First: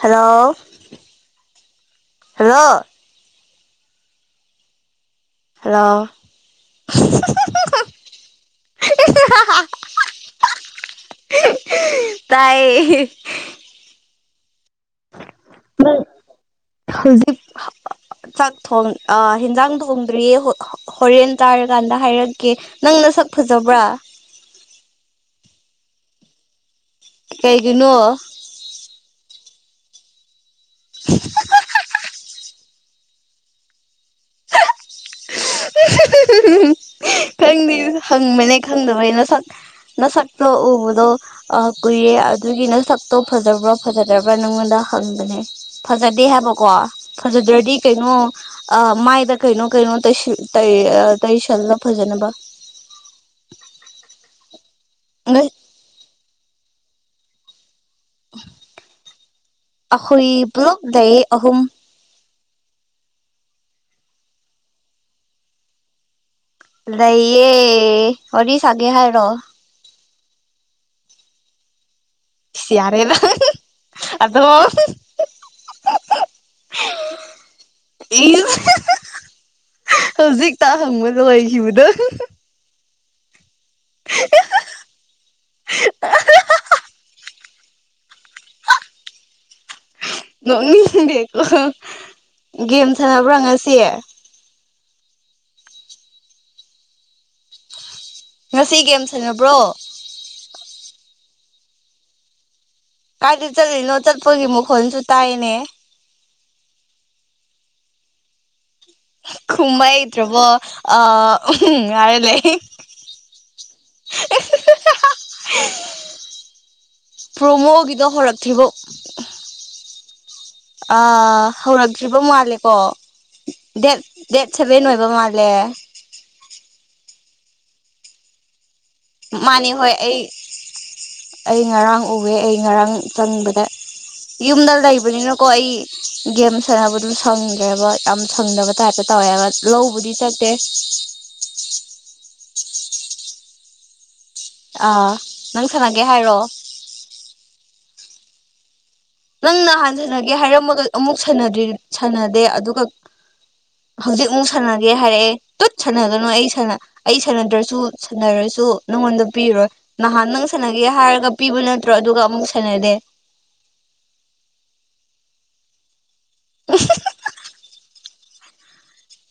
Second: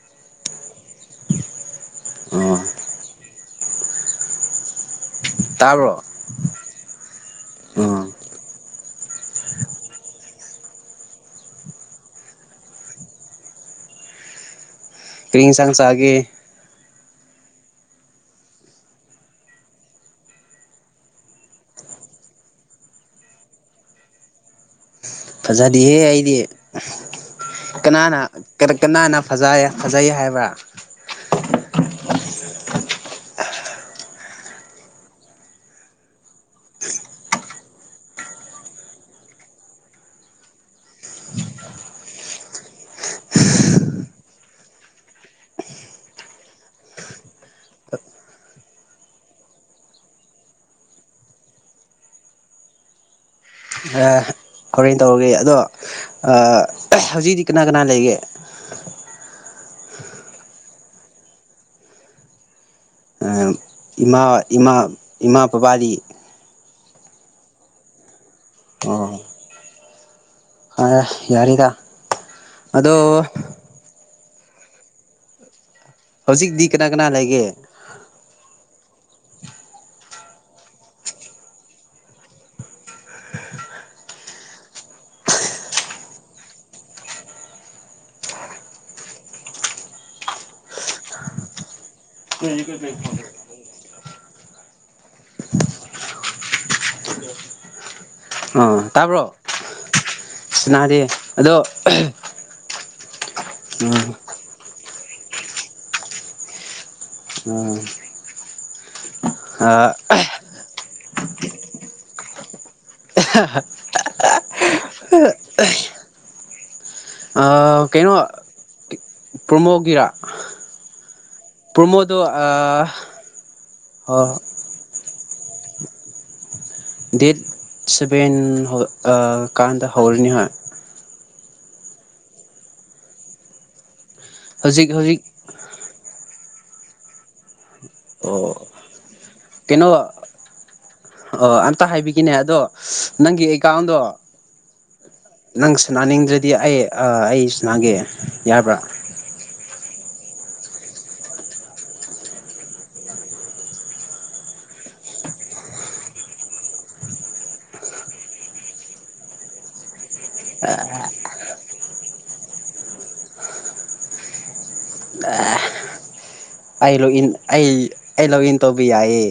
hello ꯑꯣ hello ꯇꯥꯕ꯭ꯔꯣ hello ꯑꯣ ꯇꯥꯏꯌ‌ꯦ ꯀꯩ ꯏꯟꯁꯥꯡ ꯆꯥꯒꯦ ꯍꯧꯖꯤꯛ ꯆꯥꯛ ꯊꯣꯡ ꯑꯥ ꯍꯤꯟꯖꯥꯡ ꯊꯣꯡꯗ꯭ꯔꯤꯌꯦ ꯍꯧ ꯍꯣꯔꯦꯟ ꯆꯥꯔꯀꯥꯟꯗ ꯍꯥꯏꯔꯛꯀꯦ ꯅꯪ ꯅꯁꯛ ꯐꯖꯕ꯭ꯔꯥ ꯐꯖꯗꯤꯌ‌ꯦ ꯑꯩꯗꯤ ꯀꯩꯒꯤꯅꯣ ꯀꯅꯥꯅ ꯀꯗꯛ ꯀꯅꯥꯅ ꯐꯖꯩ ꯐꯖꯩ ꯍꯥꯏꯕ꯭ꯔꯥ [unintelligible] [unintelligible] ꯈꯪꯗ‌ꯦ ꯍꯪꯕꯅꯦ ꯈꯪꯗꯕꯩ ꯅꯁꯛ ꯅꯁꯛꯇ‌ꯣ ꯎꯕꯗꯣ ꯑ ꯀꯨꯏꯌꯦ ꯑꯗꯨꯒꯤꯅ ꯅꯁꯛꯇꯣ ꯐꯖꯕ꯭ꯔꯥ ꯐꯖꯗꯕ꯭ꯔꯥ ꯅꯪꯉꯣꯟꯗ ꯍꯪꯕꯅꯦ ꯐꯖꯗꯦ ꯍꯥꯏꯕꯀꯣ ꯐꯖꯗ꯭ꯔꯗꯤ ꯀꯩꯅꯣ ꯑꯥ ꯃꯥꯏꯗ ꯀꯩꯅꯣ ꯀꯩꯅꯣ ꯇꯩꯁꯜ ꯇꯩ ꯑ ꯇꯩꯁꯜꯂ‌ꯣ ꯐꯖꯅꯕ ꯑꯥ ꯍꯣꯔꯦꯟ ꯇꯧꯔꯒꯦ ꯑꯗꯣ ꯑꯥ ꯍꯧꯖꯤꯛꯇꯤ ꯀꯅꯥ ꯀꯅꯥ ꯂꯩꯒꯦ ꯑꯈꯣꯏ ꯄꯨꯂꯞ ꯂꯩꯌꯦ ꯑꯍꯨꯝ ꯑꯝ ꯏꯃꯥ ꯏꯃꯥ ꯏꯃꯥ ꯕꯥꯕꯥꯗꯤ ꯂꯩꯌꯦ ꯋꯥꯔꯤ ꯁꯥꯒꯦ ꯍꯥꯏꯔꯣ ꯍꯥ ꯌꯥꯅꯤꯗ ꯁꯤ ꯌꯥꯔꯦ ꯅꯪ ꯑꯗꯣ ꯍꯧꯖꯤꯛꯇꯤ ꯀꯅꯥ ꯀꯅꯥ ꯂꯩꯒꯦ ꯏꯁ ꯍꯧꯖꯤꯛꯇ ꯍꯪꯕ ꯂꯣꯏꯈꯤꯕꯗꯣ [unintelligible] [inaudible] ꯅꯣꯛꯅꯤꯡꯗꯦꯀꯣ ꯒꯦꯝ ꯁꯥꯟꯅꯕ꯭ꯔꯥ ꯉꯁꯤ ꯑꯣ ꯉꯁꯤ ꯒꯦꯝ ꯇꯥꯕ꯭ꯔꯣ ꯁꯥꯟꯅꯕ꯭ꯔꯣ ꯁꯤꯅꯥꯔꯗꯤ ꯑꯗꯣ ꯀꯥꯏꯗ ꯆꯠꯂꯤꯅꯣ ꯆꯠꯄꯒꯤ ꯃꯈꯣꯟꯜꯁꯨ ꯇꯥꯏꯅꯦ ꯉꯥ ꯈꯨꯝꯕ ꯍꯩꯇ꯭ꯔꯕꯣ ꯑꯥ ꯎꯝꯍꯨꯝ ꯉꯥꯏꯔ ꯂꯩ [unintelligible] [unintelligible] ꯎꯝ ꯐ꯭ꯔꯣꯃꯣꯒꯤꯗꯣ ꯀꯩꯅꯣ ꯍꯧꯔꯛꯊꯤꯕꯣ ꯄ꯭ꯔꯣꯃꯣꯒꯤꯔꯥ ꯑ ꯍꯧꯔꯛꯇ꯭ꯔꯤꯕ ꯄ꯭ꯔꯣꯃꯣꯗꯣ ꯃꯥꯜꯂꯦꯀꯣ ꯗꯦꯠ ꯗꯦꯠ ꯁꯦꯚꯦꯟ ꯑꯣꯏꯕ ꯃꯥꯜꯂꯦ ꯗꯦꯠ ꯁꯚꯦꯟ ꯍꯣ ꯑ ꯃꯥꯅꯦ ꯀꯥꯟꯗ ꯍꯣꯏ ꯑꯩ ꯍꯧꯔꯅꯤ ꯍꯥꯏ ꯑꯩ ꯉꯔꯥꯡ ꯎꯋꯦ ꯑꯩ ꯉꯔꯥꯡ ꯆꯪꯕꯗ ꯌꯨꯝꯗ ꯍꯧꯖꯤꯛ ꯍꯧꯖꯤꯛ ꯂꯩꯕꯅꯤꯅ ꯀꯣ ꯑꯩ ꯒꯦꯝ ꯁꯥꯟꯅꯕꯗꯨ ꯁꯪꯗ꯭ꯔꯦꯕ ꯌꯥꯝ ꯑꯣ ꯁꯪꯗꯕ ꯇꯥꯏꯞꯇ ꯇꯧꯋꯦꯕ ꯂꯧꯕꯨꯗꯤ ꯆꯠꯇꯦ ꯑꯣ ꯑꯝꯇ ꯍꯥꯏꯕꯤꯒꯤꯅꯦ ꯑꯗꯣ ꯅꯪꯒꯤ ꯑꯦꯀꯥꯎꯟꯗꯣ ꯑꯥ ꯅꯪ ꯁꯥꯟꯅꯒꯦ ꯍꯥꯏꯔꯣ ꯁꯅꯥꯅꯤꯡꯗ꯭ꯔꯗꯤ ꯑꯩ ꯑ ꯑꯩ ꯁꯨꯅꯥꯒꯦ ꯌꯥꯕ꯭ꯔꯥ ꯅꯪ ꯅꯍꯥꯟ ꯁꯥꯅꯒꯦ ꯍꯥꯏꯔꯝꯃꯒ ꯑꯃꯨꯛ ꯁꯥꯟꯅꯗ꯭ꯔꯤ ꯁꯥꯅꯗꯦ ꯑꯗꯨꯒ ꯍꯧꯖꯤꯛ ꯑꯃꯨꯛ ꯁꯥꯅꯒꯦ ꯍꯥꯏꯔꯛꯑꯦ ꯇꯨꯠ ꯁꯥꯅꯒꯅꯨ ꯑꯩ ꯁꯥꯅ ꯑꯩ ꯁꯥꯅꯗ꯭ꯔꯁꯨ ꯁꯥꯟꯅꯔꯁꯨ ꯅꯪꯉꯣꯟꯗ ꯄꯤꯔꯣꯏ ꯅꯍꯥꯟ ꯅꯪ ꯁꯥꯅꯒꯦ ꯍꯥꯏꯔꯒ ꯄꯤꯕ ꯅꯠꯇ꯭ꯔꯣ ꯑꯗꯨꯒ ꯑꯃꯨꯛ ꯁꯥꯅꯗꯦ ꯑꯥ ꯑꯩ ꯂꯣꯛ ꯏꯟ ꯑꯩ ꯑꯩ ꯂꯣꯛ ꯏꯟ ꯇꯧꯕ ꯌꯥꯏꯌꯦ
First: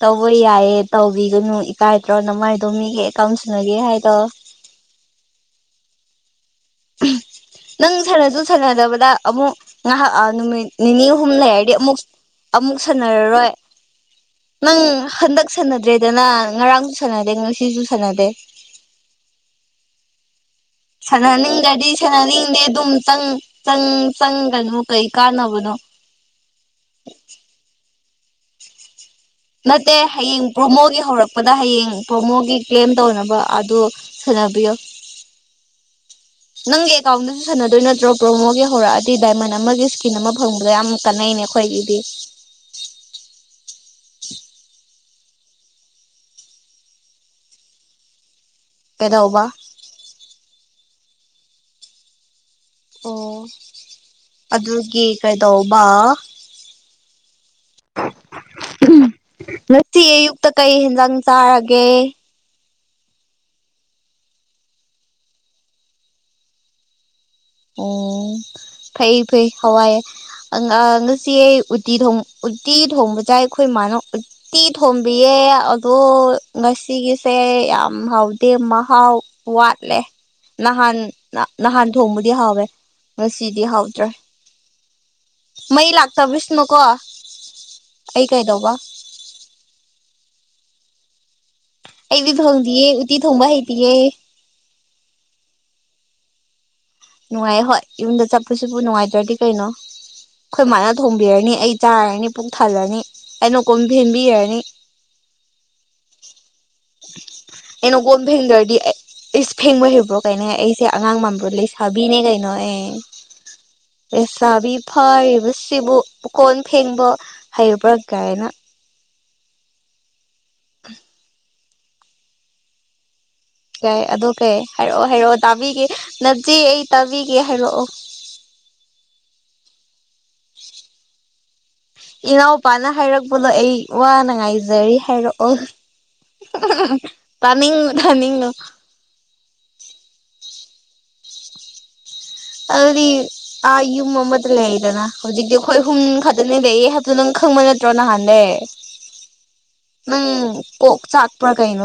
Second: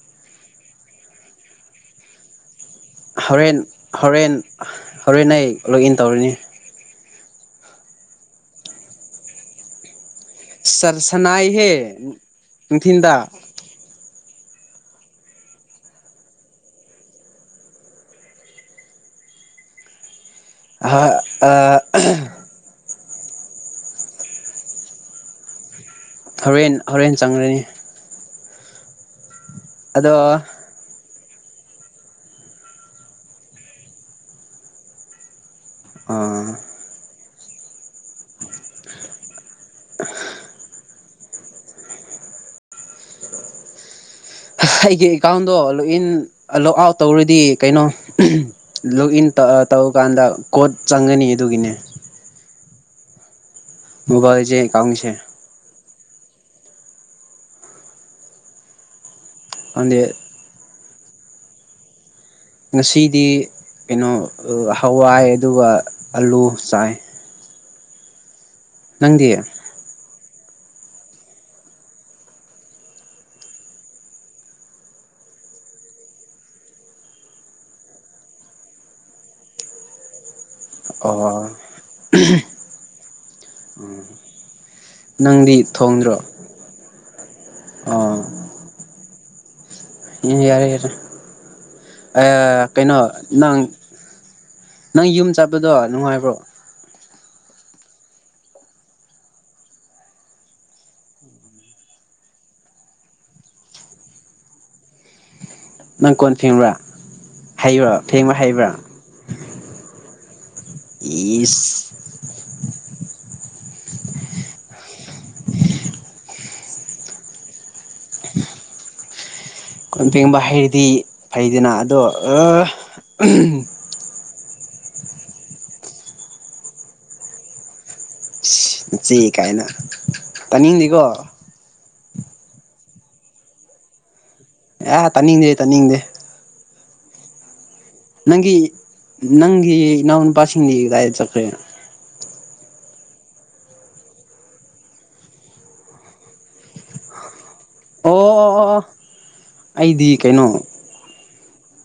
ꯇꯧꯕ ꯌꯥꯏꯌꯦ ꯇꯧꯕꯤꯒꯅꯨ ꯏꯀꯥꯏꯗ꯭ꯔꯣ ꯅꯃꯥꯏꯗꯣ ꯃꯤꯒꯤ ꯑꯦꯀꯥꯎꯟ ꯍꯣꯔꯦꯟ ꯁꯅꯒꯦ ꯍꯥꯏꯗꯣ ꯍꯣꯔꯦꯟ ꯍꯣꯔꯦꯟ ꯅ ꯂꯣꯛ ꯏꯟ ꯇꯧꯔꯅꯤ ꯅꯪ ꯁꯥꯅꯖꯨ ꯁꯥꯅꯗꯕꯗ ꯑꯃꯨꯛ ꯉꯥꯏꯍꯥꯛ ꯑ ꯅꯨꯃꯤꯠ ꯁꯔ ꯅꯤꯅꯤ ꯍꯨꯝ ꯁꯅꯥꯏꯍꯦ ꯂꯩꯔꯗꯤ ꯑꯃꯨꯛ ꯑꯃꯨꯛ ꯅꯨꯡꯊꯤꯟꯗ ꯁꯥꯅꯔꯔꯣꯏ ꯅꯪ ꯍꯟꯗꯛ ꯁꯥꯅꯗ꯭ꯔꯦꯗꯅ ꯉꯔꯥꯡꯁꯨ ꯁꯥꯅꯗꯦ ꯉꯁꯤꯖꯨ ꯁꯥꯅꯗꯦ ꯁꯥꯅꯅꯤꯡꯗ꯭ꯔꯗꯤ ꯁꯥꯅꯅꯤꯡꯗꯦ ꯑꯗꯨꯝ ꯆꯪ ꯆꯪ ꯆꯪꯒꯅꯨ ꯀꯩ ꯀꯥꯟꯅꯕꯅꯣ ꯍꯧꯔꯦꯟ ꯍꯧꯔꯦꯟ ꯆꯪꯂꯔꯅꯤ ꯅꯠꯇꯦ ꯑꯗꯣ ꯍꯌꯦꯡ ꯄ꯭ꯔꯣꯃꯣꯒꯤ ꯍꯧꯔꯛꯄꯗ ꯍꯌꯦꯡ ꯄ꯭ꯔꯣꯃꯣꯒꯤ ꯀ꯭ꯂꯦꯝ ꯇꯧꯅꯕ ꯑꯗꯨ ꯁꯥꯅꯕꯤꯌꯣ ꯑꯥ ꯅꯪꯒꯤ ꯑꯦꯀꯥꯎꯟꯗꯨꯖꯨ ꯁꯥꯅꯗꯣꯏ ꯅꯠꯇ꯭ꯔꯣ ꯄ꯭ꯔꯣꯃꯣꯒꯤ ꯍꯧꯔꯛꯑꯗꯤ ꯗꯥꯏꯃꯟ ꯑꯃꯒꯤ ꯏꯁꯀꯤꯟ ꯑꯃ ꯐꯪꯕꯗꯣ ꯌꯥꯝ ꯀꯥꯟꯅꯩꯅꯦ ꯈꯣꯏꯒꯤꯗꯤ ꯑꯩꯒꯤ ꯑꯦꯀꯥꯎꯟꯗꯣ ꯂꯣꯛꯏꯟ ꯑ ꯂꯣꯛ ꯑꯥꯎꯠ ꯇꯧꯔꯗꯤ ꯀꯩꯅꯣ ꯂꯣꯛꯏꯟ ꯀꯩꯗꯧꯕ ꯇꯧꯑ ꯇꯧꯀꯥꯟꯗ ꯀꯣꯠ ꯆꯪꯒꯅꯤ ꯑꯗꯨꯒꯤꯅꯦ ꯑꯣ ꯃꯣꯕꯥꯏꯜꯁꯦ ꯑꯗꯨꯒꯤ ꯑꯦꯀꯥꯎꯟꯁꯦ ꯀꯔꯤ ꯇꯧꯕ ꯈꯪꯗꯦ ꯉꯁꯤ ꯑꯌꯨꯛꯇ ꯀꯩ ꯍꯦꯟꯖꯥꯡ ꯆꯥꯔꯒꯦ ꯉꯁꯤꯗꯤ ꯀꯩꯅꯣ ꯑ ꯍꯋꯥꯏ ꯑꯗꯨꯒ ꯑꯂꯨ ꯆꯥꯏ ꯑꯣ ꯐꯩ ꯅꯪꯗꯤ ꯐꯩ ꯍꯋꯥꯏ ꯑꯪ ꯑ ꯉꯁꯤ ꯑꯩ ꯎꯇꯤ ꯊꯣꯡ ꯎꯇꯤ ꯊꯣꯡꯕ ꯆꯥꯏ ꯈꯣꯏꯃꯅ ꯎꯠ ꯇꯤ ꯊꯣꯝꯕꯤꯌꯦ ꯑꯗꯣ ꯉꯁꯤꯒꯤꯁꯦ ꯌꯥꯝ ꯍꯥꯎꯗꯦ ꯃꯍꯥꯎ ꯋꯥꯠꯂꯦ ꯅꯍꯥꯟ ꯅ ꯑꯣ ꯅꯍꯥꯟ ꯊꯣꯡꯕꯗꯤ ꯍꯥꯎꯋꯦ ꯉꯁꯤꯗꯤ ꯍꯥꯎꯗ꯭ꯔꯦ ꯅꯪꯗꯤ ꯃꯩ ꯊꯣꯡꯗ꯭ꯔꯣ ꯂꯥꯛꯇꯕꯁꯤꯅꯣꯀꯣ ꯑꯩ ꯀꯩꯗꯧꯕ ꯌꯦ ꯌꯥꯔꯦ ꯌꯥꯔꯦ ꯑꯩꯗꯤ ꯊꯣꯡꯗꯤꯌꯦ ꯀꯩꯅꯣ ꯎꯇꯤ ꯊꯣꯡꯕ ꯅꯪ ꯍꯩꯇꯤꯌꯦ ꯅꯪ ꯌꯨꯝ ꯆꯠꯄꯗꯣ ꯅꯨꯡꯉꯥꯏꯕ꯭ꯔꯣ ꯅꯨꯡꯉꯥꯏꯌꯦ ꯍꯣꯏ ꯌꯨꯝꯗ ꯆꯠꯄꯁꯤꯕꯨ ꯅꯨꯡꯉꯥꯏꯇ꯭ꯔꯗꯤ ꯀꯩꯅꯣ ꯑꯩꯈꯣꯏ ꯃꯥꯅ ꯊꯣꯡꯕꯤꯔꯅꯤ ꯑꯩ ꯆꯥꯔꯅꯤ ꯄꯨꯛ ꯊꯜꯂꯅꯤ ꯑꯩꯅ ꯀꯣꯟ ꯐꯦꯡꯕꯤꯔꯅꯤ ꯅꯪ ꯀꯣꯟ ꯐꯦꯡꯕꯔ ꯑꯩꯅ ꯀꯣꯟꯝ ꯐꯦꯡꯗ꯭ꯔꯗꯤ ꯑꯩ ꯏꯁ ꯐꯦꯡꯕ ꯍꯩꯕ꯭ꯔꯣ ꯀꯥꯏꯅ ꯑꯩꯁꯦ ꯑꯉꯥꯡ ꯃꯥꯟꯕ꯭ꯔꯣ ꯂꯩꯁꯥ ꯏꯁ ꯕꯤꯅꯦ ꯀꯩꯅꯣ ꯑꯩ ꯂꯩꯁꯥꯕꯤ ꯐꯥꯔꯤꯕꯁꯤꯕꯨ ꯎꯀꯣꯟ ꯐꯦꯡꯕ ꯍꯩꯕ꯭ꯔꯥ ꯀꯥꯏꯅ ꯀꯣꯟ ꯐꯦꯡꯕ ꯍꯩꯔꯗꯤ ꯐꯩꯗꯅ ꯑꯗꯣ ꯑ ꯀꯩ ꯑꯗꯣ ꯀꯩ ꯍꯥꯏꯔꯛꯑꯣ ꯍꯥꯏꯔꯛꯑꯣ ꯇꯥꯕꯤꯒꯦ ꯅꯆꯦ ꯑꯩ ꯇꯥꯕꯤꯒꯦ ꯍꯥꯏꯔꯛꯑꯣ ꯏꯆꯦ ꯀꯥꯏꯅ ꯇꯥꯅꯤꯡꯗꯦꯀꯣ ꯏꯅꯥꯎꯄꯥꯅ ꯍꯥꯏꯔꯛꯄꯗꯣ ꯑꯩ ꯋꯥꯅ ꯉꯥꯏꯖꯔꯤ ꯑꯦ ꯇꯥꯅꯤꯡꯗꯦ ꯍꯥꯏꯔꯛꯑꯣ ꯇꯥꯅꯤꯡꯗꯦ ꯇꯥꯅꯤꯡꯉꯨ ꯇꯥꯅꯤꯡꯉꯨ ꯅꯪꯒꯤ ꯅꯪꯒꯤ ꯏꯅꯥꯎ ꯅꯨꯄꯥꯁꯤꯡꯗꯤ ꯀꯗꯥꯏꯗ ꯆꯠꯈ꯭ꯔꯦ ꯑꯗꯨꯗꯤ ꯑ ꯌꯨꯝ ꯑꯃꯗ ꯂꯩꯗꯅ ꯍꯧꯖꯤꯛꯇꯤ ꯑꯩꯈꯣꯏ ꯍꯨꯝ ꯈꯛꯇꯅꯦ ꯂꯩꯌꯦ ꯍ [unintelligible] ꯅꯪ ꯈꯪꯕ ꯅꯠꯇ꯭ꯔꯣ ꯑꯣ ꯑꯣ ꯅꯍꯥꯟꯗꯩ ꯑꯣ ꯑꯣ ꯑꯩꯗꯤ ꯅꯪ ꯀꯩꯅꯣ ꯀꯣꯛ ꯆꯥꯛꯄꯔ ꯀꯩꯅꯣ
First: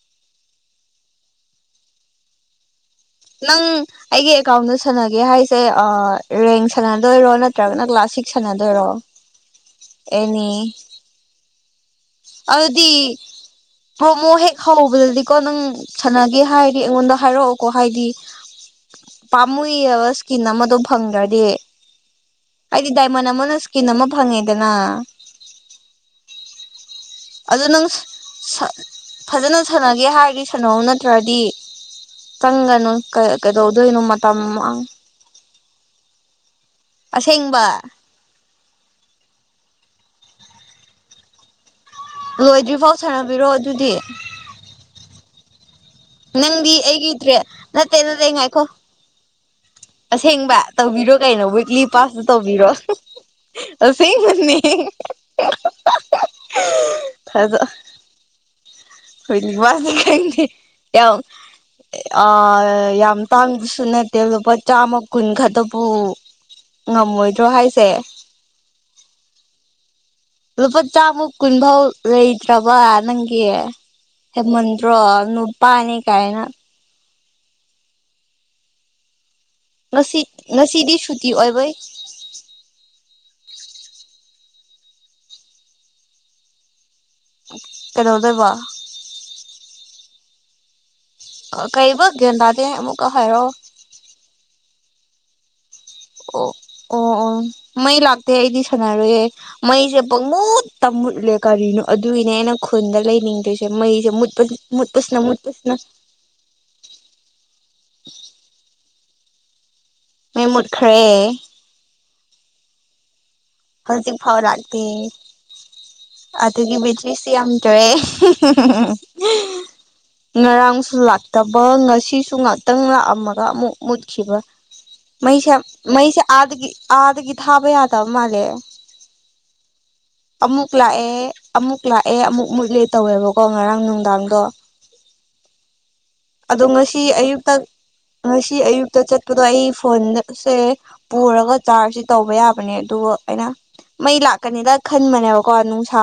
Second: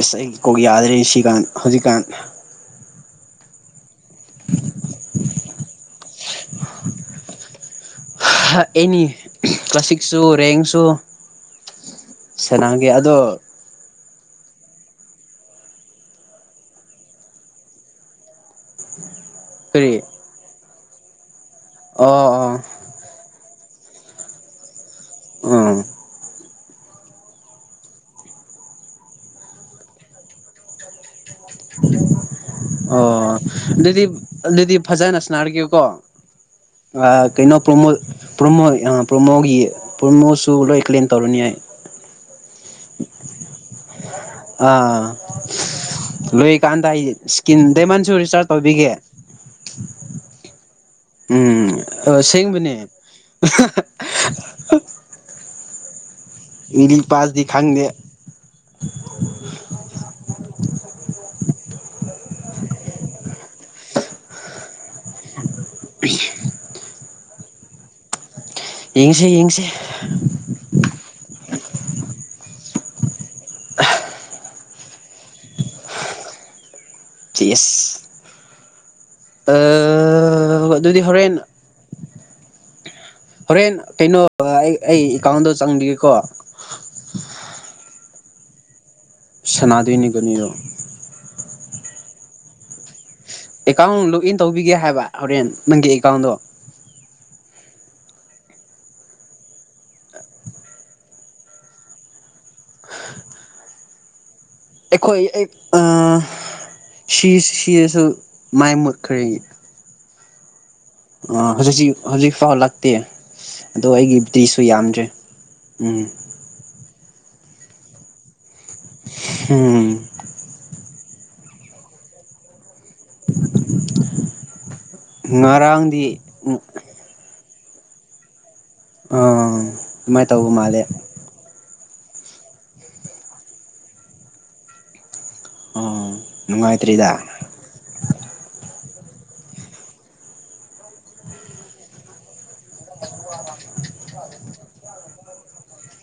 ꯑꯁ ꯑꯩ ꯀꯣꯛ ꯌꯥꯗ꯭ꯔꯦ ꯁꯤꯀꯥꯟ ꯍꯧꯖꯤꯛꯀꯥꯟ ꯅꯪ ꯑꯩꯒꯤ ꯑꯦꯀꯥꯎꯟꯗ ꯁꯥꯟꯅꯒꯦ ꯍꯥꯏꯁꯦ ꯑꯥ ꯔꯦꯡ ꯁꯥꯟꯅꯗꯣꯏꯔꯣ ꯅꯠꯇ꯭ꯔꯒꯅ ꯀ꯭ꯂꯥꯁꯤꯛ ꯑꯦꯅꯤ ꯀ꯭ꯂꯥꯁꯤꯛꯁꯨ ꯑꯦꯅꯤ ꯔꯦꯡꯁꯨ ꯑꯗꯨꯗꯤ ꯁꯅꯥꯒꯦ ꯑꯗꯣ ꯄ꯭ꯔꯣꯃꯣ ꯍꯦꯛ ꯍꯧꯕꯗꯗꯤꯀꯣ ꯅꯪ ꯁꯥꯟꯅꯒꯦ ꯍꯥꯏꯔꯗꯤ ꯑꯩꯉꯣꯟꯗ ꯍꯥꯏꯔꯛꯑꯣꯀꯣ ꯍꯥꯏꯗꯤ ꯀꯔꯤ ꯄꯥꯝꯃꯨꯏꯌꯦꯕ ꯏꯁꯀꯤꯟ ꯑꯃꯗꯣ ꯐꯪꯗꯔꯗꯤ ꯑꯣ ꯑꯣ ꯑꯣ ꯍꯥꯏꯗꯤ ꯗꯥꯏꯃꯟ ꯑꯃꯅ ꯏꯁꯀꯤꯟ ꯑꯃ ꯐꯪꯉꯦꯗꯅ ꯑꯥ ꯑꯗꯣ ꯅꯪ ꯁ ꯐꯖꯅ ꯁꯥꯟꯅꯒꯦ ꯍꯥꯏꯔꯗꯤ ꯁꯥꯟꯅꯧ ꯅꯠꯇ꯭ꯔꯗꯤ ꯆꯪꯒꯅꯨ ꯀ ꯑꯣ ꯑꯗꯨꯗꯤ ꯑꯗꯨꯗꯤ ꯐꯖꯅ ꯁꯅꯥꯔꯒꯦꯀꯣ ꯑ ꯀꯩꯅꯣ ꯑꯁꯦꯡꯕ ꯄ꯭ꯔꯣꯃꯣꯠ ꯄ꯭ꯔꯣꯃꯣ ꯄ꯭ꯔꯣꯃꯣꯒꯤ ꯄ꯭ꯔꯣꯃꯣꯁꯨ ꯂꯣꯏ ꯀ꯭ꯂꯦꯝ ꯇꯧꯔꯅꯤ ꯑꯩ ꯂꯣꯏꯗ꯭ꯔꯤꯐꯥꯎ ꯁꯥꯟꯅꯕꯤꯔꯣ ꯑꯗꯨꯗꯤ ꯑꯥ ꯅꯪꯗꯤ ꯂꯣꯏꯀꯥꯟꯗ ꯑꯩ ꯑꯩꯒꯤ ꯇ꯭ꯔꯦ ꯏꯁꯀꯤꯟ ꯅꯠꯇꯦ ꯗꯥꯏꯃꯟꯁꯨ ꯅꯠꯇꯦ ꯔꯤꯆꯥꯔꯖ ꯉꯥꯏꯈꯣ ꯇꯧꯕꯤꯒꯦ ꯑꯁꯦꯡꯕ ꯇꯧꯕꯤꯔꯣ ꯀꯩꯅꯣ ꯎꯝ ꯋꯤꯛꯂꯤ ꯄꯥꯁꯁꯨ ꯇꯧꯕꯤꯔꯣ ꯑꯁꯦꯡꯕꯅꯦ ꯑꯁꯦꯡꯕꯅꯦ [unintelligible] ꯄꯥꯜꯗꯤ ꯈꯪꯗꯦ ꯈꯣꯏꯗꯤ ꯋꯥꯁꯨ ꯈꯪꯗꯦ ꯌꯥꯝ ꯑ ꯌꯥꯝ ꯇꯥꯡꯕꯁꯨ ꯅꯠꯇꯦ ꯂꯨꯄꯥ ꯆꯥꯝꯃ ꯀꯨꯟ ꯈꯠꯇꯄꯨ ꯉꯝꯃꯣꯏꯗ꯭ꯔꯣ ꯍꯥꯏꯁꯦ ꯌꯦꯡꯁꯦ ꯌꯦꯡꯁꯦ ꯂꯨꯄꯥ ꯆꯥꯃꯨꯛ ꯀꯨꯟꯕꯥꯎ ꯂꯩꯇ꯭ꯔꯕ ꯅꯪꯒꯤ ꯍꯦꯟꯃꯟꯗ꯭ꯔꯣ ꯅꯨꯄꯥꯅꯤ ꯀꯥꯏꯅ ꯆꯦꯁ ꯉꯁꯤ ꯉꯁꯤꯗꯤ ꯑꯗꯨꯗꯤ ꯁꯨꯇꯤ ꯍꯣꯔꯦꯟ ꯑꯣꯏꯕꯩ ꯍꯣꯔꯦꯟ ꯀꯩꯅꯣ ꯑꯩ ꯑꯩ ꯑꯦꯀꯥꯎꯟꯗꯣ ꯆꯪꯕꯤꯌꯨꯀꯣ ꯀꯩꯗꯧꯗꯣꯏꯕ ꯁꯅꯥꯗꯣꯏꯅꯤ ꯀꯔꯤꯔ ꯀꯩꯕ ꯒ꯭ꯌꯥꯟ ꯇꯥꯗꯦ ꯑꯃꯨꯛꯀ ꯍꯥꯏꯔꯛꯑꯣ ꯑꯦꯀꯥꯎꯟ ꯂꯣꯛꯏꯟ ꯇꯧꯕꯤꯒꯦ ꯍꯥꯏꯕ ꯍꯣꯔꯦꯟ ꯅꯪꯒꯤ ꯑꯦꯀꯥꯎꯟꯗꯣ ꯑꯣ ꯑꯣ ꯑꯣ ꯃꯩ ꯂꯥꯛꯇꯦ ꯑꯩꯗꯤ ꯁꯥꯟꯅꯔꯣꯏꯌꯦ ꯃꯩꯁꯦ ꯄꯡ ꯃꯨꯠꯇ ꯃꯨꯠꯂꯦ ꯀꯔꯤꯅꯣ ꯑꯗꯨꯒꯤꯅꯦ ꯑꯩꯅ ꯈꯨꯟꯗ ꯂꯩꯅꯤꯡꯗꯔꯤꯁꯦ ꯃꯩꯁꯦ ꯃꯨꯠꯄ ꯃꯨꯠꯄꯁꯤꯅ ꯑꯩꯈꯣꯏ ꯃꯨꯠꯄꯁꯤꯅ ꯁꯤ ꯁꯤꯗꯁꯨ ꯃꯩ ꯃꯨꯠꯈ꯭ꯔꯦ ꯃꯩ ꯃꯨꯠꯈꯔꯦ ꯍꯧꯖꯤꯛꯁꯨ ꯍꯧꯖꯤꯛꯐꯥꯎ ꯂꯥꯛꯇꯦ ꯑꯗꯣ ꯍꯧꯖꯤꯛ ꯑꯩꯒꯤ ꯐꯥꯎ ꯕꯦꯇꯔꯤꯁꯨ ꯂꯥꯛꯇꯦ ꯌꯥꯝꯗ꯭ꯔꯦ ꯎꯝ ꯑꯗꯨꯒꯤ ꯕꯦꯇꯔꯤꯁꯤ ꯌꯥꯝꯗꯔꯦ ꯎꯝ ꯉꯔꯥꯡꯁꯨ ꯂꯥꯛꯇꯕ ꯉꯁꯤꯁꯨ ꯉꯥꯛꯇꯪ ꯂꯥꯛꯑꯝꯃꯒ ꯑꯃꯨꯛ ꯃꯨꯠꯈꯤꯕ ꯃꯩꯁꯦ ꯉꯔꯥꯡꯗꯤ ꯃꯩꯁꯦ ꯑꯥꯗꯒꯤ ꯑꯥꯗꯒꯤ ꯊꯥꯕ ꯌꯥꯗꯕ ꯃꯥꯜꯂꯦ ꯑꯥ ꯑꯗꯨꯃꯥꯏꯅ ꯇꯧꯕ ꯑꯃꯨꯛ ꯃꯥꯜꯂꯦ ꯂꯥꯛꯑꯦ ꯑꯃꯨꯛ ꯂꯥꯛꯑꯦ ꯑꯃꯨꯛ ꯃꯨꯠꯂꯦ ꯇꯧꯋꯦꯕꯀꯣ ꯉꯔꯥꯡ ꯅꯨꯡꯗꯥꯡꯗꯣ ꯑꯥ ꯑꯗꯣ ꯉꯁꯤ ꯅꯨꯡꯉꯥꯏꯇ꯭ꯔꯤꯗ ꯑꯌꯨꯛꯇ ꯉꯁꯤ ꯑꯌꯨꯛꯇ ꯆꯠꯄꯗꯣ ꯑꯩ ꯐꯣꯟꯁꯦ ꯄꯨꯔꯒ ꯆꯥꯔꯖꯇꯤ ꯇꯧꯕ ꯌꯥꯕꯅꯦ ꯑꯗꯨꯒ ꯑꯩꯅ ꯃꯩ ꯂꯥꯛꯀꯅꯤꯗ ꯈꯟꯕꯅꯦꯕꯀꯣ ꯅꯨꯡꯁꯥ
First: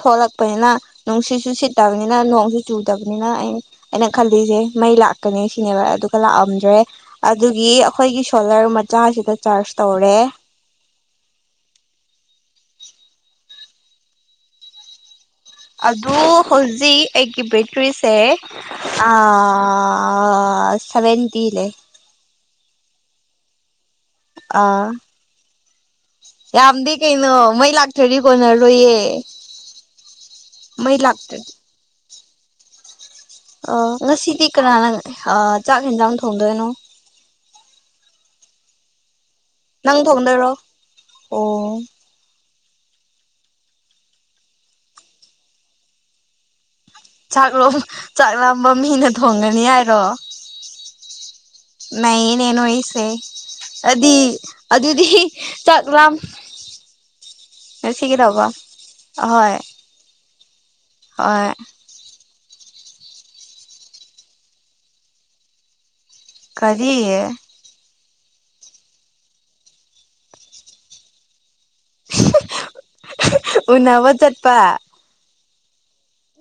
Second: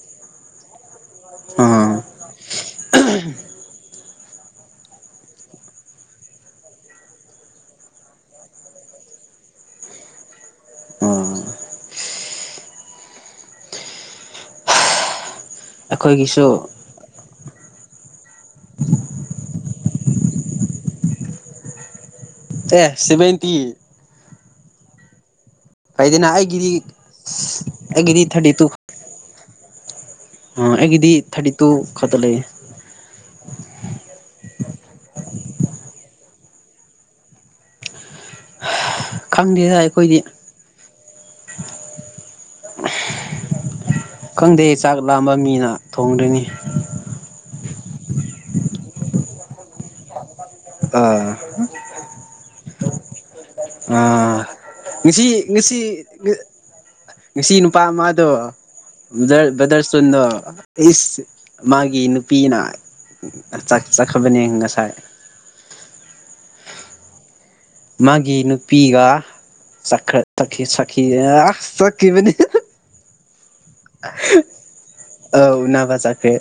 ꯊꯣꯛꯂꯛꯄꯅꯤꯅ ꯅꯨꯡꯁꯤꯠꯁꯨ ꯑꯥ ꯁꯤꯠꯇꯕꯅꯤꯅ ꯅꯣꯡꯁꯨ ꯆꯨꯗꯕꯅꯤꯅ ꯑꯩ ꯑꯩꯅ ꯈꯜꯂꯤꯁꯦ ꯃꯩ ꯂꯥꯛꯀꯅꯤ ꯁꯤꯅꯦꯕ ꯑꯗꯨꯒ ꯂꯥꯛꯑꯝꯗ꯭ꯔꯦ ꯑꯗꯨꯒꯤ ꯑꯩꯈꯣꯏꯒꯤ ꯁꯣꯂꯔ ꯃꯆꯥꯁꯤꯗ ꯆꯥꯔꯖ ꯇꯧꯔꯦ ꯎꯝ ꯑꯗꯨ ꯑꯩꯈꯣꯏꯒꯤꯁꯨ ꯍꯧꯖꯤꯛ ꯑꯩꯒꯤ ꯕꯦꯇ꯭ꯔꯤꯁꯦ ꯁꯚꯦꯟꯇꯤ ꯂꯩ ꯑꯦ ꯁꯚꯦꯟꯇꯤ ꯑꯥ ꯐꯩꯗꯅ ꯑꯩꯒꯤꯗꯤ ꯌꯥꯝꯗꯦ ꯀꯩꯅꯣ ꯃꯩ ꯂꯥꯛꯇꯔꯗꯤ ꯑꯩꯒꯤꯗꯤ ꯀꯣꯟꯅꯔꯣꯏꯌꯦ ꯑꯣ ꯃꯩ ꯑꯩꯒꯤꯗꯤ ꯂꯥꯛꯇ꯭ꯔꯗꯤ ꯊꯥꯔꯇꯤ ꯇꯨ ꯈꯛꯇ ꯂꯩꯌꯦ ꯑ ꯉꯁꯤꯗꯤ ꯀꯅꯥꯅ ꯆꯥꯛ ꯌꯦꯟꯖꯥꯡ ꯊꯣꯡꯗꯣꯏꯅꯣ ꯈꯪꯗꯦꯗ ꯅꯪ ꯑꯩꯈꯣꯏꯗꯤ ꯊꯣꯡꯗꯣꯏꯔꯣ ꯑꯣ ꯈꯪꯗꯦ ꯆꯥꯛ ꯂꯥꯝꯕ ꯃꯤꯅ ꯊꯣꯡꯗꯣꯏꯅꯤ ꯆꯥꯛꯂꯣ ꯆꯥꯛ ꯂꯥꯝꯕ ꯃꯤꯅ ꯊꯣꯡꯒꯅꯤ ꯍꯥꯏꯔꯣ ꯑꯥ ꯅꯩꯅꯦ ꯅꯣꯏꯁꯦ ꯑꯗꯨꯗꯤ ꯑꯥ ꯑꯗꯨꯗꯤ ꯉꯁꯤ ꯉꯁꯤ ꯆꯥꯛ ꯂꯥꯝ ꯉꯁꯤ ꯅꯨꯄꯥ ꯑꯃꯗꯣ ꯕꯗꯔ ꯑꯍꯣꯏ ꯕꯗꯔ ꯁꯇꯣꯟꯗꯣ ꯏꯁ ꯍꯣꯏ ꯃꯥꯒꯤ ꯅꯨꯄꯤꯅ ꯆꯠꯈ꯭ꯔꯕꯅꯦ ꯉꯁꯥꯏ ꯀꯔꯤ ꯃꯥꯒꯤ ꯅꯨꯄꯤꯒ [unintelligible] ꯆꯠꯈꯤꯕꯅꯤ ꯎꯅꯕ ꯆꯠꯄ ꯑꯧ ꯎꯅꯕ ꯆꯠꯈ꯭ꯔꯦ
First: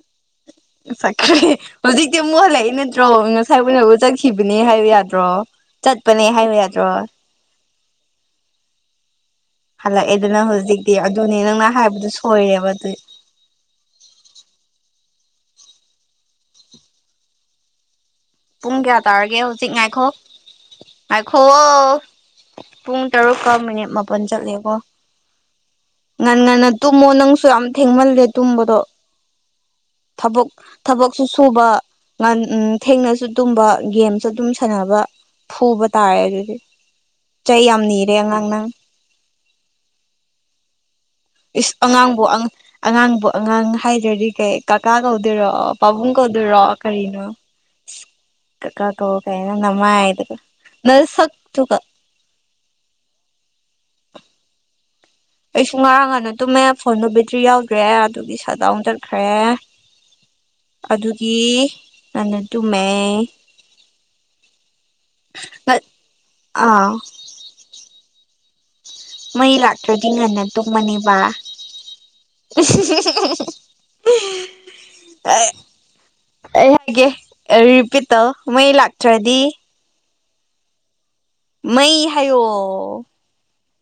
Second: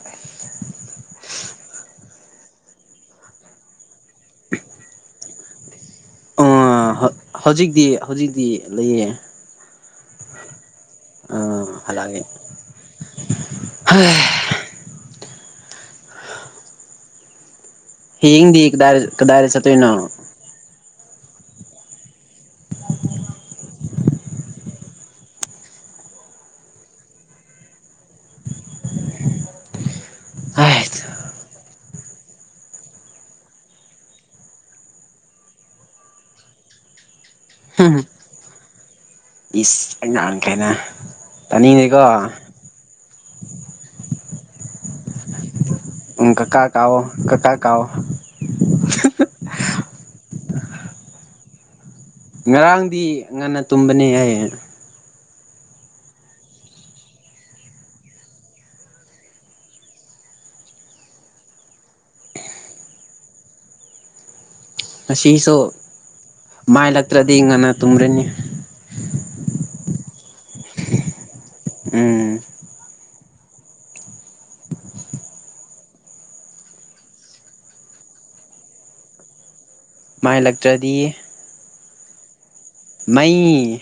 ꯆꯠꯈ꯭ꯔꯦ ꯍꯧꯖꯤꯛꯇꯤ ꯑꯃꯨꯛ ꯍꯜꯂꯛꯏ ꯅꯠꯇ꯭ꯔꯣ ꯉꯁꯥꯏꯕꯨ ꯑꯣꯏꯅꯕꯨ ꯆꯠꯈꯤꯕꯅꯦ ꯍꯥꯏꯕ ꯌꯥꯗ꯭ꯔꯣ ꯆꯠꯄꯅꯦ ꯍꯥꯏꯌꯣ ꯑꯥ ꯍꯧꯖꯤꯛꯇꯤ ꯍꯧꯖꯤꯛꯇꯤ ꯂꯩꯌꯦ ꯍꯜꯂꯛꯑꯦ ꯑꯗꯅ ꯍꯧꯖꯤꯛꯇꯤ ꯑꯗꯨꯅꯦ ꯅꯪꯅ ꯍꯥꯏꯕꯗꯨ ꯁꯣꯏꯔꯦꯕ ꯑꯗꯨ ꯍꯣꯏ ꯍꯌꯦꯡꯗꯤ ꯄꯨꯡ ꯀꯗꯥꯏ ꯀꯌꯥ ꯇꯥꯔꯒꯦ ꯀꯗꯥꯏꯗ ꯍꯧꯖꯤꯛ ꯆꯠꯇꯣꯏꯅꯣ ꯉꯥꯏꯈꯣꯛ ꯉꯥꯏꯈꯨꯋ‌ꯣ ꯄꯨꯡ ꯇꯔꯨꯛꯀ ꯃꯤꯅꯤꯠ ꯃꯥꯄꯜ ꯆꯠꯂꯦꯀꯣ ꯉꯥꯟ ꯉꯟꯅ ꯇꯨꯝꯃꯣ ꯅꯪꯁꯨ ꯌꯥꯝ ꯊꯦꯡꯃꯜꯂꯦ ꯇꯨꯝꯕꯗꯣ ꯊꯕꯛ ꯍꯥꯏ ꯊꯕꯛ ꯁꯨ ꯁꯨꯕ ꯉꯟ ꯎꯃ ꯊꯦꯡꯅꯁꯨ ꯇꯨꯝꯕ ꯒꯦꯝꯁꯨ ꯑꯗꯨꯝ ꯁꯥꯟꯅꯕ ꯐꯨꯕ ꯇꯥꯔꯦ ꯑꯗꯨꯗꯤ ꯆꯩ ꯌꯥꯝ ꯅꯤꯔꯦ ꯑꯉꯥꯡ ꯅꯪ ꯏꯁ ꯑꯉꯥꯡ ꯀꯥꯏꯅ ꯏꯁ ꯑꯉꯥꯡꯕꯨ ꯑ ꯑꯉꯥꯡꯕꯨ ꯑꯉꯥꯡ ꯍꯥꯏꯗ꯭ꯔꯗꯤ ꯀꯩ ꯀꯥꯀꯥ ꯀꯧꯗꯣꯏꯔꯣ ꯄꯕꯨꯨꯡ ꯎꯝ ꯀꯧꯗꯨꯏ ꯔꯣ ꯀꯀꯥ ꯀꯥꯎꯑꯣ ꯀꯔꯤꯅꯣ ꯀꯀꯥ ꯀꯥꯎꯑꯣ ꯀꯥ ꯀꯥ ꯀꯧ ꯀꯥꯏꯅ ꯅꯪ ꯅꯃꯥꯏꯗꯨꯗ ꯅꯁꯛ ꯇꯨ ꯀ ꯉꯔꯥꯡꯗꯤ ꯉꯟꯅ ꯇꯨꯝꯕꯅꯦ ꯑꯩ ꯑꯩꯁꯨ ꯉꯔꯥꯡ ꯉꯥꯟꯅ ꯇꯨꯝꯃꯦ ꯐꯣꯟꯗꯣ ꯕꯦꯇ꯭ꯔꯤ ꯌꯥꯎꯗ꯭ꯔꯦ ꯑꯗꯨꯒꯤ ꯁꯠ ꯗꯥꯎꯟ ꯆꯠꯈ꯭ꯔꯦ ꯑꯗꯨꯒꯤ ꯉꯟꯅ ꯇꯨꯝꯃꯦ ꯉꯁꯤꯁꯨ ꯑꯥ ꯃꯥꯏꯂꯛꯇ꯭ꯔꯗꯤ ꯉꯟꯅ ꯇꯨꯝꯔꯅꯤ ꯃꯩ ꯂꯥꯛꯇ꯭ꯔꯗꯤ ꯉꯟꯅ ꯇꯨꯝꯃꯅꯤꯕ ꯎꯝ [unintelligible] ꯑ ꯑꯩ ꯍꯥꯏꯒꯦ ꯔꯤꯄꯤꯠ ꯇꯧ ꯃꯩ ꯂꯥꯛꯇ꯭ꯔꯗꯤ ꯃꯥꯏꯂꯛꯇ꯭ꯔꯗꯤ ꯃꯩ ꯍꯥꯏꯌꯣ ꯃꯩ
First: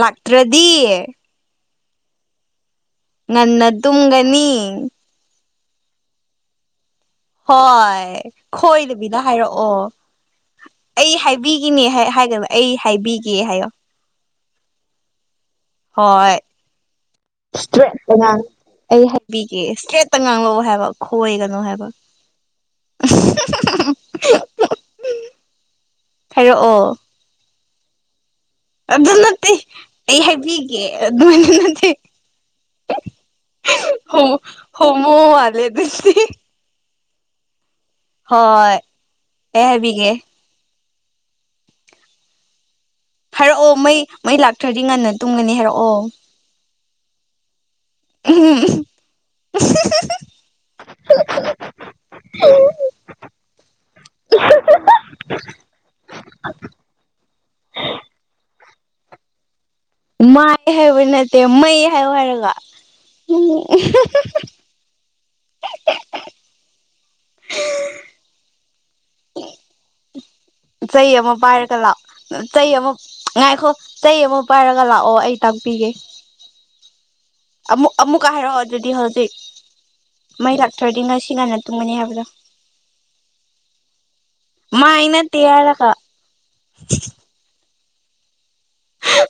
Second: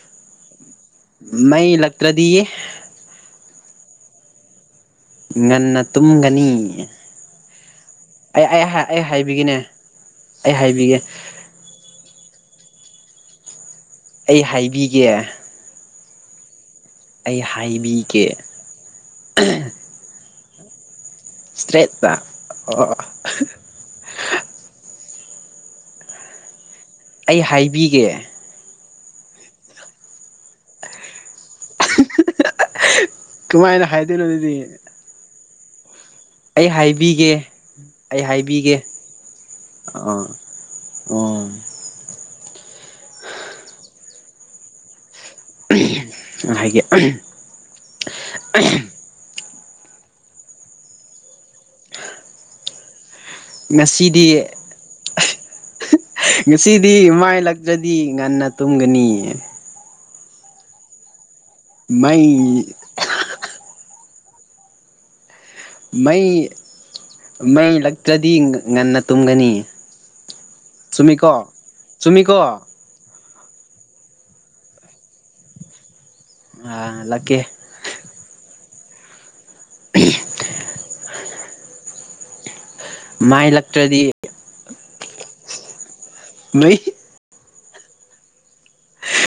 ꯂꯥꯛꯇ꯭ꯔꯗꯤ ꯃꯩ ꯂꯛꯇ꯭ꯔꯗꯤ ꯉꯟꯅ ꯇꯨꯝꯒꯅꯤ ꯉꯟꯅ ꯇꯨꯝꯒꯅꯤ ꯍꯣꯏ ꯑꯩ ꯑꯩ ꯑꯩ ꯈꯣꯏꯗꯕꯤꯅ ꯍꯥꯏꯕꯤꯒꯦꯅꯦ ꯍꯥꯏꯔꯛꯑꯣ ꯑꯩ ꯍꯥꯏꯕꯤꯒꯦ ꯑꯩ ꯍꯥꯏ ꯕꯤꯒꯤꯅꯦ ꯍꯥꯏ ꯍꯥꯏꯒꯕ ꯑꯩ ꯍꯥꯏꯕꯤꯒꯦ ꯍꯥꯏꯌꯣ ꯑꯩ ꯍꯥꯏꯕꯤꯒꯦ ꯍꯣꯏ ꯑꯩ ꯏꯁꯇꯦ ꯇꯩꯅ ꯍꯥꯏꯕꯤꯒꯦ ꯑꯩ ꯍꯥꯏ ꯕꯤꯒꯤ ꯏꯁꯇ꯭ꯔꯦꯠꯇ ꯉꯥꯡꯉꯛ‌ꯑ‌ꯣ ꯍꯥꯏꯕ ꯈꯣꯏꯒꯅꯣ ꯍꯥꯏꯕ ꯏꯁꯇ꯭ꯔꯦꯠꯇ ꯑꯣ ꯊꯥꯏꯔꯛꯑꯣ ꯑꯩ ꯍꯥꯏꯕꯤꯒꯦ ꯑꯗꯨ ꯅꯠꯇꯦ ꯑꯩ ꯍꯥꯏꯕꯤꯒꯦ ꯑ‌ꯦ ꯑꯗꯨ ꯅꯠꯇ‌ꯦ ꯀꯃꯥꯏꯅ ꯍꯥꯏꯗꯣꯏꯅꯣ ꯍꯧ ꯑꯗꯨꯗꯤ ꯍꯧ ꯑꯃ ꯋꯥꯠꯂ‌ꯦ ꯑꯗꯨꯁꯤꯍꯤ ꯑꯩ ꯍꯥꯏꯕꯤꯒꯦ ꯑꯩ ꯍꯣꯏ ꯍꯥꯏꯕꯤꯒꯦ ꯑꯩ ꯍꯥꯏꯕꯤꯒꯦ ꯑꯥ ꯑ ꯍꯥꯏꯔꯛꯑꯣ ꯃꯩ ꯃꯩ ꯂꯥꯛꯇ꯭ꯔꯗꯤ ꯉꯟꯅ ꯇꯨꯝꯒꯅꯤ ꯍꯥꯏꯔꯛꯑꯣ ꯎ ꯍꯥꯏꯒ‌ꯦ ꯎꯝ [unintelligible] ꯉꯁꯤꯗꯤ ꯉꯁꯤꯗꯤ ꯃꯥꯏꯂꯛꯇ꯭ꯔꯗꯤ ꯉꯟꯅ ꯇꯨꯝꯒꯅꯤ ꯃꯥꯏ ꯍꯥꯏꯕ ꯅꯠꯇꯦ ꯃꯩ ꯍꯥꯏꯌꯣ ꯍꯥꯏꯔꯒ ꯎꯝ [unintelligible] ꯃꯩ ꯃꯩ ꯂꯛꯇ꯭ꯔꯗꯤ ꯉ ꯉꯟꯅ ꯇꯨꯝꯒꯅꯤ ꯆꯨꯝꯃꯤꯀꯣ ꯆꯨꯝꯃꯤꯀꯣ ꯑꯃꯨꯛ ꯉꯥꯏꯈꯣ ꯆꯩ ꯑꯃ ꯄꯥꯏꯔꯒ ꯂꯥꯛꯑꯣ ꯑꯩ ꯇꯥꯛꯄꯤꯒꯦ ꯑꯥ ꯂꯥꯛꯀꯦ ꯑꯃꯨꯛ ꯑꯃꯨꯛꯀ ꯍꯥꯏꯔꯛꯑꯣ ꯑꯗꯨꯗꯤ ꯍꯧꯖꯤꯛ ꯃꯩ ꯂꯥꯛꯇꯔꯗꯤ ꯉꯁꯤ ꯉꯟꯅ ꯇꯨꯝꯃꯅꯤ ꯍꯥꯏꯕꯗꯣ ꯃꯥꯏ ꯂꯛꯇ꯭ꯔꯗꯤ ꯃꯥ ꯑꯩꯅ ꯇꯌꯥꯔ ꯍꯥꯏꯔꯒ ꯃꯩ